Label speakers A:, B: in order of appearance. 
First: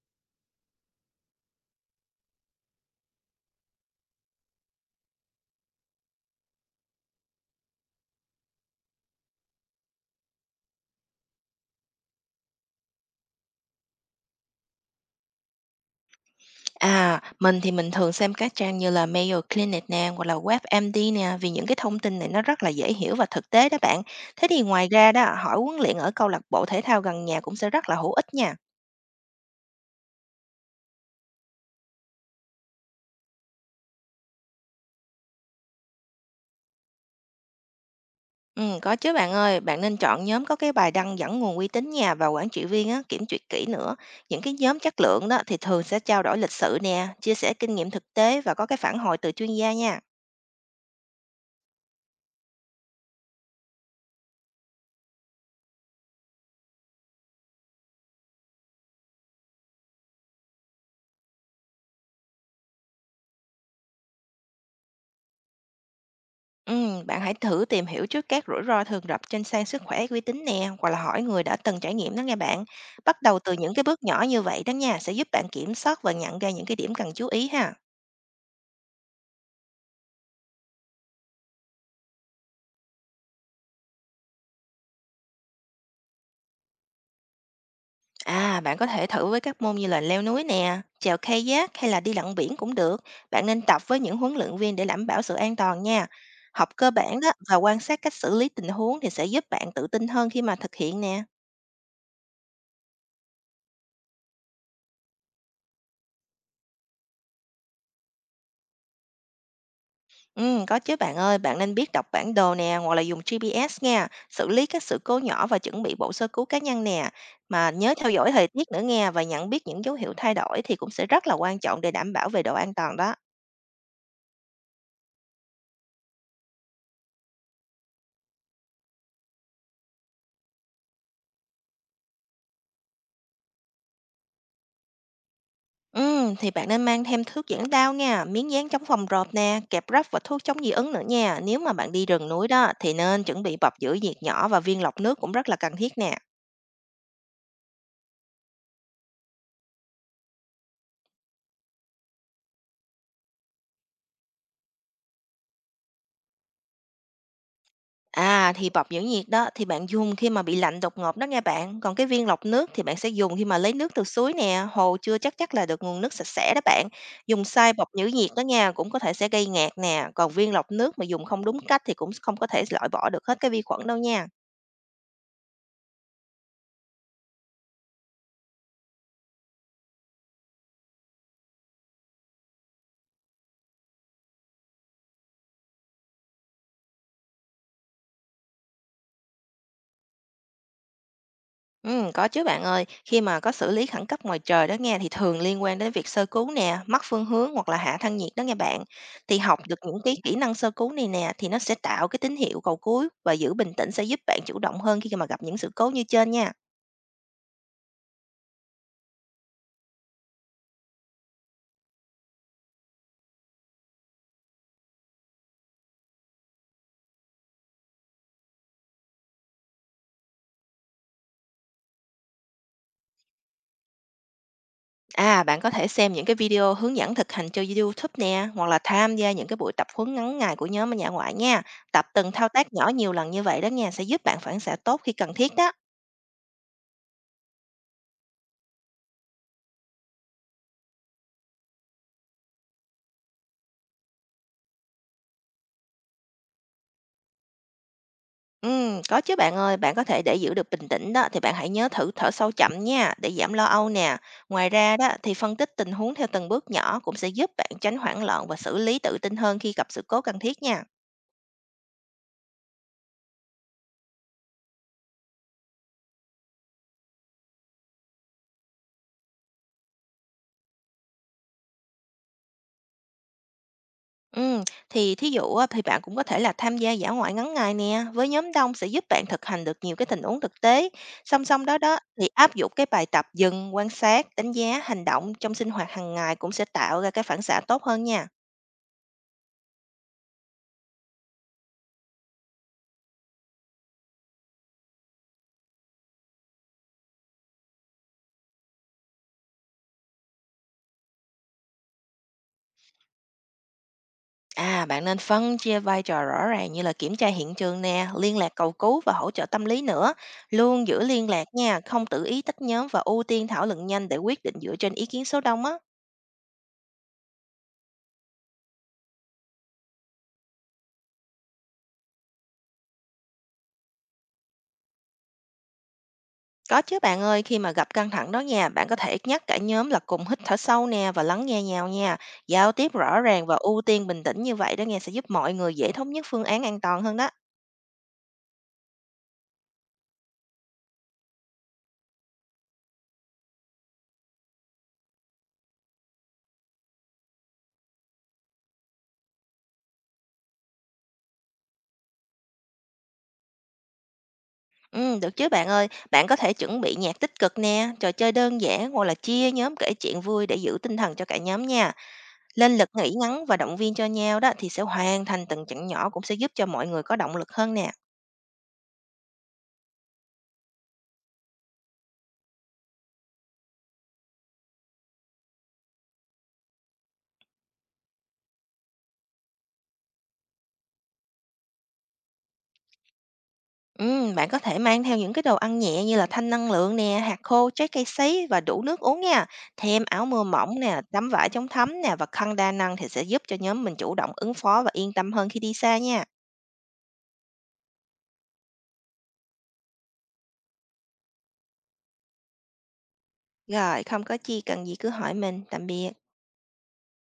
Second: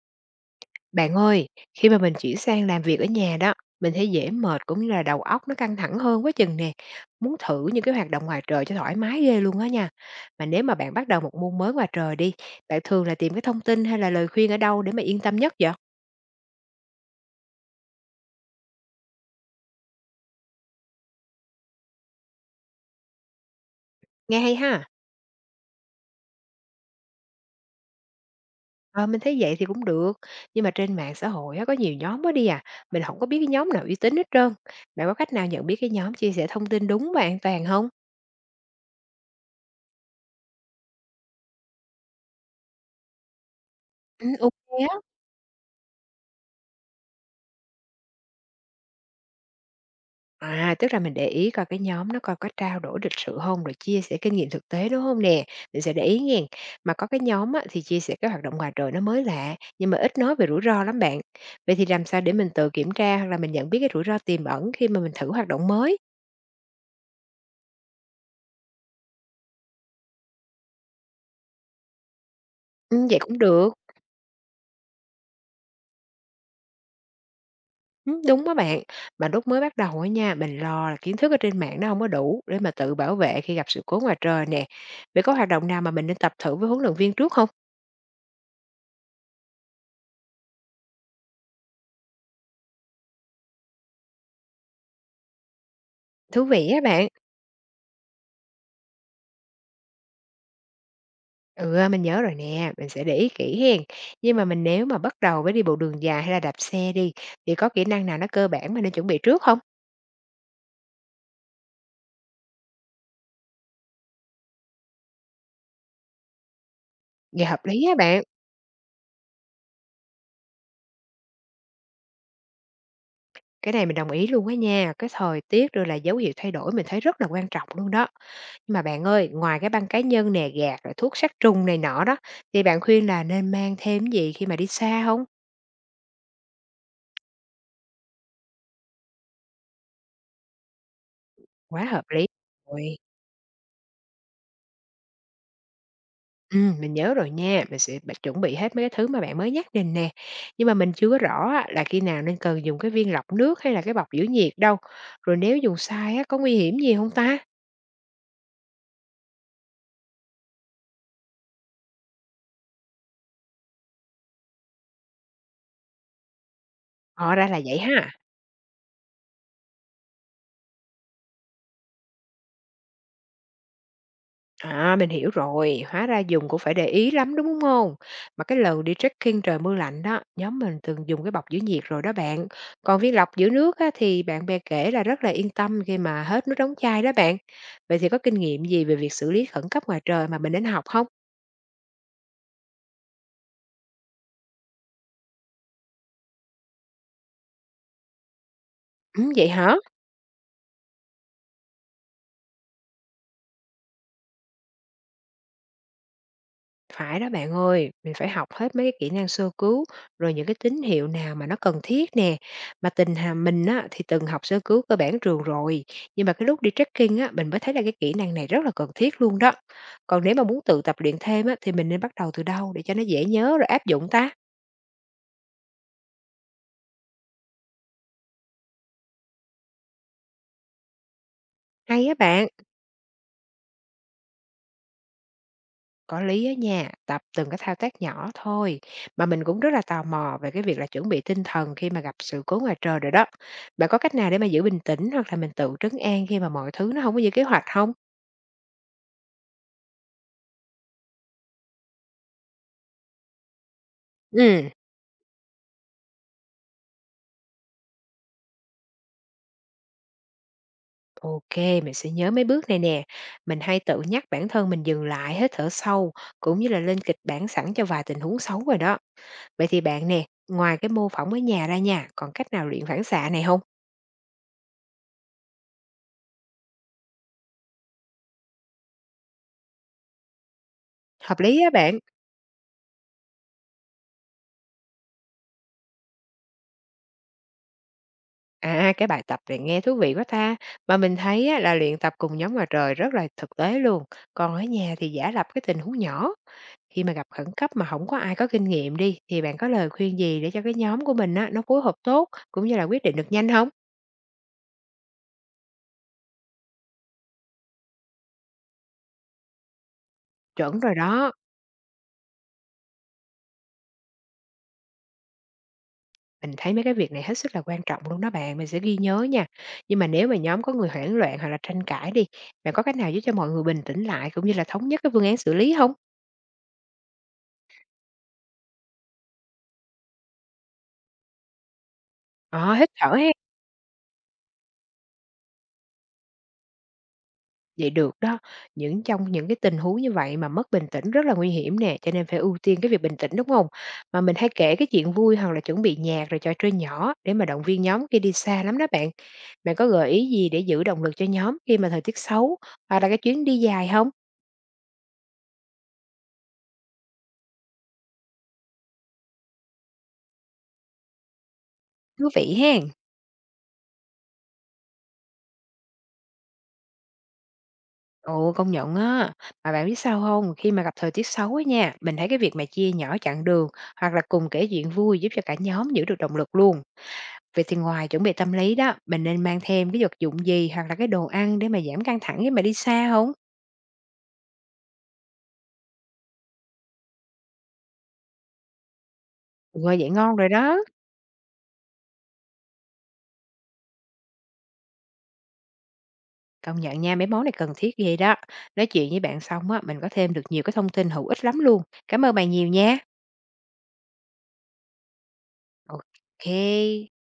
A: Bạn ơi, khi mà mình chuyển sang làm việc ở nhà đó, mình thấy dễ mệt cũng như là đầu óc nó căng thẳng hơn quá chừng nè. Muốn thử những cái hoạt động ngoài trời cho thoải mái ghê luôn á nha. Mà nếu mà bạn bắt đầu một môn mới ngoài trời đi, bạn thường là tìm cái thông tin hay là lời khuyên ở đâu để mà yên tâm nhất vậy?
B: À, mình thì mình thường xem các trang như là Mayo Clinic nè, hoặc là WebMD nè, vì những cái thông tin này nó rất là dễ hiểu và thực tế đó bạn.
A: Nghe
B: Thế
A: hay
B: thì ngoài
A: ha.
B: ra đó, hỏi huấn luyện ở câu lạc bộ thể thao gần nhà cũng sẽ rất là hữu ích nha.
A: Ờ, mình thấy vậy thì cũng được. Nhưng mà trên mạng xã hội á, có nhiều nhóm quá đi à. Mình không có biết cái nhóm nào uy tín hết trơn. Bạn có cách nào nhận biết cái nhóm chia sẻ thông tin đúng và an toàn không?
B: Ừ, có chứ bạn ơi, bạn nên chọn nhóm có cái bài đăng dẫn nguồn uy tín nha, và quản trị viên á, kiểm duyệt kỹ nữa.
A: Ừ,
B: Những cái
A: ok
B: nhóm
A: á.
B: chất lượng đó thì thường sẽ trao đổi lịch sự nè, chia sẻ kinh nghiệm thực tế và có cái phản hồi từ chuyên gia nha.
A: À, tức là mình để ý coi cái nhóm nó coi có trao đổi lịch sự hông, rồi chia sẻ kinh nghiệm thực tế, đúng không nè? Mình sẽ để ý nghen. Mà có cái nhóm á, thì chia sẻ cái hoạt động ngoài trời nó mới lạ, nhưng mà ít nói về rủi ro lắm bạn. Vậy thì làm sao để mình tự kiểm tra hoặc là mình nhận biết cái rủi ro tiềm ẩn khi mà mình thử hoạt động mới?
B: Bạn hãy thử tìm hiểu trước các rủi ro thường gặp trên sàn sức khỏe uy tín nè, hoặc là hỏi người đã từng trải nghiệm đó nghe bạn.
A: Vậy
B: Bắt đầu
A: cũng
B: từ
A: được.
B: những cái bước nhỏ như vậy đó nha, sẽ giúp bạn kiểm soát và nhận ra những cái điểm cần chú ý ha.
A: Đúng đó bạn. Mà lúc mới bắt đầu á nha, mình lo là kiến thức ở trên mạng nó không có đủ để mà tự bảo vệ khi gặp sự cố ngoài trời nè. Vậy có hoạt động nào mà mình nên tập thử với huấn luyện viên trước không?
B: À, bạn có thể thử với các môn như là leo núi nè, chèo kayak hay là đi lặn biển cũng được. Bạn nên tập với những huấn luyện viên để đảm bảo sự an toàn nha.
A: Thú
B: Học
A: vị á
B: cơ
A: bạn.
B: bản đó và quan sát cách xử lý tình huống thì sẽ giúp bạn tự tin hơn khi mà thực hiện nè.
A: Ừ, à, mình nhớ rồi nè, mình sẽ để ý kỹ hen. Nhưng mà mình nếu mà bắt đầu với đi bộ đường dài hay là đạp xe đi, thì có kỹ năng nào nó cơ bản mà nên chuẩn bị trước không?
B: Có chứ bạn ơi, bạn nên biết đọc bản đồ nè, hoặc là dùng GPS nha, xử lý các sự cố nhỏ và chuẩn bị bộ sơ cứu cá nhân nè.
A: Dạ hợp
B: Mà
A: lý
B: nhớ
A: á
B: theo
A: bạn.
B: dõi thời tiết nữa nha, và nhận biết những dấu hiệu thay đổi thì cũng sẽ rất là quan trọng để đảm bảo về độ an toàn đó.
A: Cái này mình đồng ý luôn á nha. Cái thời tiết rồi là dấu hiệu thay đổi mình thấy rất là quan trọng luôn đó. Nhưng mà bạn ơi, ngoài cái băng cá nhân nè, gạt rồi thuốc sát trùng này nọ đó, thì bạn khuyên là nên mang thêm gì khi mà đi xa không?
B: Thì bạn nên mang thêm thước dẫn đao nha, miếng dán chống phòng rộp nè, kẹp ráp và thuốc chống dị ứng nữa nha. Nếu mà
A: Quá
B: bạn đi
A: hợp lý.
B: rừng núi đó thì
A: Rồi.
B: nên chuẩn bị bọc giữ nhiệt nhỏ, và viên lọc nước cũng rất là cần thiết nè.
A: Mình nhớ rồi nha, mình sẽ b chuẩn bị hết mấy cái thứ mà bạn mới nhắc mình nè. Nhưng mà mình chưa có rõ á là khi nào nên cần dùng cái viên lọc nước hay là cái bọc giữ nhiệt đâu, rồi nếu dùng sai á có nguy hiểm gì không ta?
B: À, thì bọc dưỡng nhiệt đó thì bạn dùng khi mà bị lạnh đột ngột đó nghe bạn. Còn cái viên lọc nước thì bạn sẽ dùng khi mà lấy nước từ suối nè, hồ chưa chắc chắn là được nguồn nước sạch sẽ đó bạn.
A: Hóa
B: Dùng
A: ra là
B: sai
A: vậy
B: bọc dưỡng
A: ha.
B: nhiệt đó nha, cũng có thể sẽ gây ngạt nè. Còn viên lọc nước mà dùng không đúng cách thì cũng không có thể loại bỏ được hết cái vi khuẩn đâu nha.
A: À, mình hiểu rồi, hóa ra dùng cũng phải để ý lắm, đúng không? Mà cái lần đi trekking trời mưa lạnh đó, nhóm mình từng dùng cái bọc giữ nhiệt rồi đó bạn. Còn viên lọc giữ nước á thì bạn bè kể là rất là yên tâm khi mà hết nước đóng chai đó bạn. Vậy thì có kinh nghiệm gì về việc xử lý khẩn cấp ngoài trời mà mình nên học không?
B: Có chứ bạn ơi, khi mà có xử lý khẩn cấp ngoài trời đó nghe, thì thường liên quan đến việc sơ cứu nè, mất phương hướng, hoặc là hạ thân nhiệt đó nghe bạn. Thì
A: Vậy
B: học được
A: hả?
B: những cái kỹ năng sơ cứu này nè, thì nó sẽ tạo cái tín hiệu cầu cứu và giữ bình tĩnh sẽ giúp bạn chủ động hơn khi mà gặp những sự cố như trên nha.
A: Phải đó bạn ơi, mình phải học hết mấy cái kỹ năng sơ cứu, rồi những cái tín hiệu nào mà nó cần thiết nè. Mà tình hà mình á, thì từng học sơ cứu cơ bản trường rồi, nhưng mà cái lúc đi trekking á, mình mới thấy là cái kỹ năng này rất là cần thiết luôn đó. Còn nếu mà muốn tự tập luyện thêm á, thì mình nên bắt đầu từ đâu để cho nó dễ nhớ rồi áp dụng ta?
B: À, bạn có thể xem những cái video hướng dẫn thực hành cho YouTube nè, hoặc là tham gia những cái buổi tập huấn ngắn ngày của nhóm ở nhà ngoại nha. Tập
A: Hay á
B: từng
A: bạn.
B: thao tác nhỏ nhiều lần như vậy đó nha, sẽ giúp bạn phản xạ tốt khi cần thiết đó.
A: Có lý á nha, tập từng cái thao tác nhỏ thôi. Mà mình cũng rất là tò mò về cái việc là chuẩn bị tinh thần khi mà gặp sự cố ngoài trời rồi đó. Bạn có cách nào để mà giữ bình tĩnh hoặc là mình tự trấn an khi mà mọi thứ nó không có như kế hoạch không?
B: Có chứ bạn ơi, bạn có thể để giữ được bình tĩnh đó thì bạn hãy nhớ thử thở sâu chậm nha, để giảm lo âu nè. Ngoài
A: Ừ,
B: ra đó thì phân tích tình huống theo từng bước nhỏ cũng sẽ giúp bạn tránh hoảng loạn và xử lý tự tin hơn khi gặp sự cố cần thiết nha.
A: ok, mình sẽ nhớ mấy bước này nè. Mình hay tự nhắc bản thân mình dừng lại, hít thở sâu, cũng như là lên kịch bản sẵn cho vài tình huống xấu rồi đó. Vậy thì bạn nè, ngoài cái mô phỏng ở nhà ra nha, còn cách nào luyện phản xạ này không?
B: Ừm, thì thí dụ á, thì bạn cũng có thể là tham gia dã ngoại ngắn ngày nè, với nhóm đông sẽ giúp bạn thực hành được nhiều cái tình huống thực tế.
A: Hợp
B: Song
A: lý
B: song
A: á
B: đó đó
A: bạn.
B: thì áp dụng cái bài tập dừng, quan sát, đánh giá, hành động trong sinh hoạt hàng ngày cũng sẽ tạo ra cái phản xạ tốt hơn nha.
A: À, cái bài tập này nghe thú vị quá ta. Mà mình thấy á, là luyện tập cùng nhóm ngoài trời rất là thực tế luôn. Còn ở nhà thì giả lập cái tình huống nhỏ. Khi mà gặp khẩn cấp mà không có ai có kinh nghiệm đi, thì bạn có lời khuyên gì để cho cái nhóm của mình á, nó phối hợp tốt cũng như là quyết định được nhanh không?
B: À, bạn nên phân chia vai trò rõ ràng, như là kiểm tra hiện trường nè, liên lạc cầu cứu và hỗ trợ tâm lý nữa.
A: Chuẩn
B: Luôn
A: rồi
B: giữ liên
A: đó.
B: lạc nha, không tự ý tách nhóm và ưu tiên thảo luận nhanh để quyết định dựa trên ý kiến số đông á.
A: Mình thấy mấy cái việc này hết sức là quan trọng luôn đó bạn. Mình sẽ ghi nhớ nha. Nhưng mà nếu mà nhóm có người hoảng loạn hoặc là tranh cãi đi, bạn có cách nào giúp cho mọi người bình tĩnh lại cũng như là thống nhất cái phương án xử lý không?
B: Có chứ bạn ơi, khi mà gặp căng thẳng đó nha, bạn có thể nhắc cả nhóm là cùng hít thở sâu nè và lắng nghe nhau nha. Giao
A: Ờ, hít
B: tiếp
A: thở
B: rõ
A: ha.
B: ràng và ưu tiên bình tĩnh như vậy đó nghe, sẽ giúp mọi người dễ thống nhất phương án an toàn hơn đó.
A: Vậy được đó, những trong những cái tình huống như vậy mà mất bình tĩnh rất là nguy hiểm nè, cho nên phải ưu tiên cái việc bình tĩnh, đúng hông? Mà mình hay kể cái chuyện vui hoặc là chuẩn bị nhạc rồi trò chơi nhỏ để mà động viên nhóm khi đi xa lắm đó bạn. Bạn có gợi ý gì để giữ động lực cho nhóm khi mà thời tiết xấu hoặc là cái chuyến đi dài không?
B: Ừ, được chứ bạn ơi, bạn có thể chuẩn bị nhạc tích cực nè, trò chơi đơn giản, hoặc là chia nhóm kể chuyện vui để giữ tinh thần cho cả nhóm nha.
A: Thú vị
B: Lên lịch
A: hen.
B: nghỉ ngắn và động viên cho nhau đó, thì sẽ hoàn thành từng chặng nhỏ cũng sẽ giúp cho mọi người có động lực hơn nè.
A: Ồ, công nhận á. Mà bạn biết sao không? Khi mà gặp thời tiết xấu á nha, mình thấy cái việc mà chia nhỏ chặng đường hoặc là cùng kể chuyện vui giúp cho cả nhóm giữ được động lực luôn. Vậy thì ngoài chuẩn bị tâm lý đó, mình nên mang thêm cái vật dụng gì hoặc là cái đồ ăn để mà giảm căng thẳng khi mà đi xa không?
B: Bạn có thể mang theo những cái đồ ăn nhẹ như là thanh năng lượng nè, hạt khô, trái cây sấy và đủ nước uống nha.
A: Ừ,
B: Thêm
A: vậy
B: áo
A: ngon
B: mưa
A: rồi đó.
B: mỏng nè, tấm vải chống thấm nè và khăn đa năng thì sẽ giúp cho nhóm mình chủ động ứng phó và yên tâm hơn khi đi xa nha.
A: Công nhận nha, mấy món này cần thiết ghê đó. Nói chuyện với bạn xong á, mình có thêm được nhiều cái thông tin hữu ích lắm luôn. Cảm ơn bạn nhiều nha.
B: Rồi, không có chi, cần gì cứ hỏi mình. Tạm biệt.
A: Ok.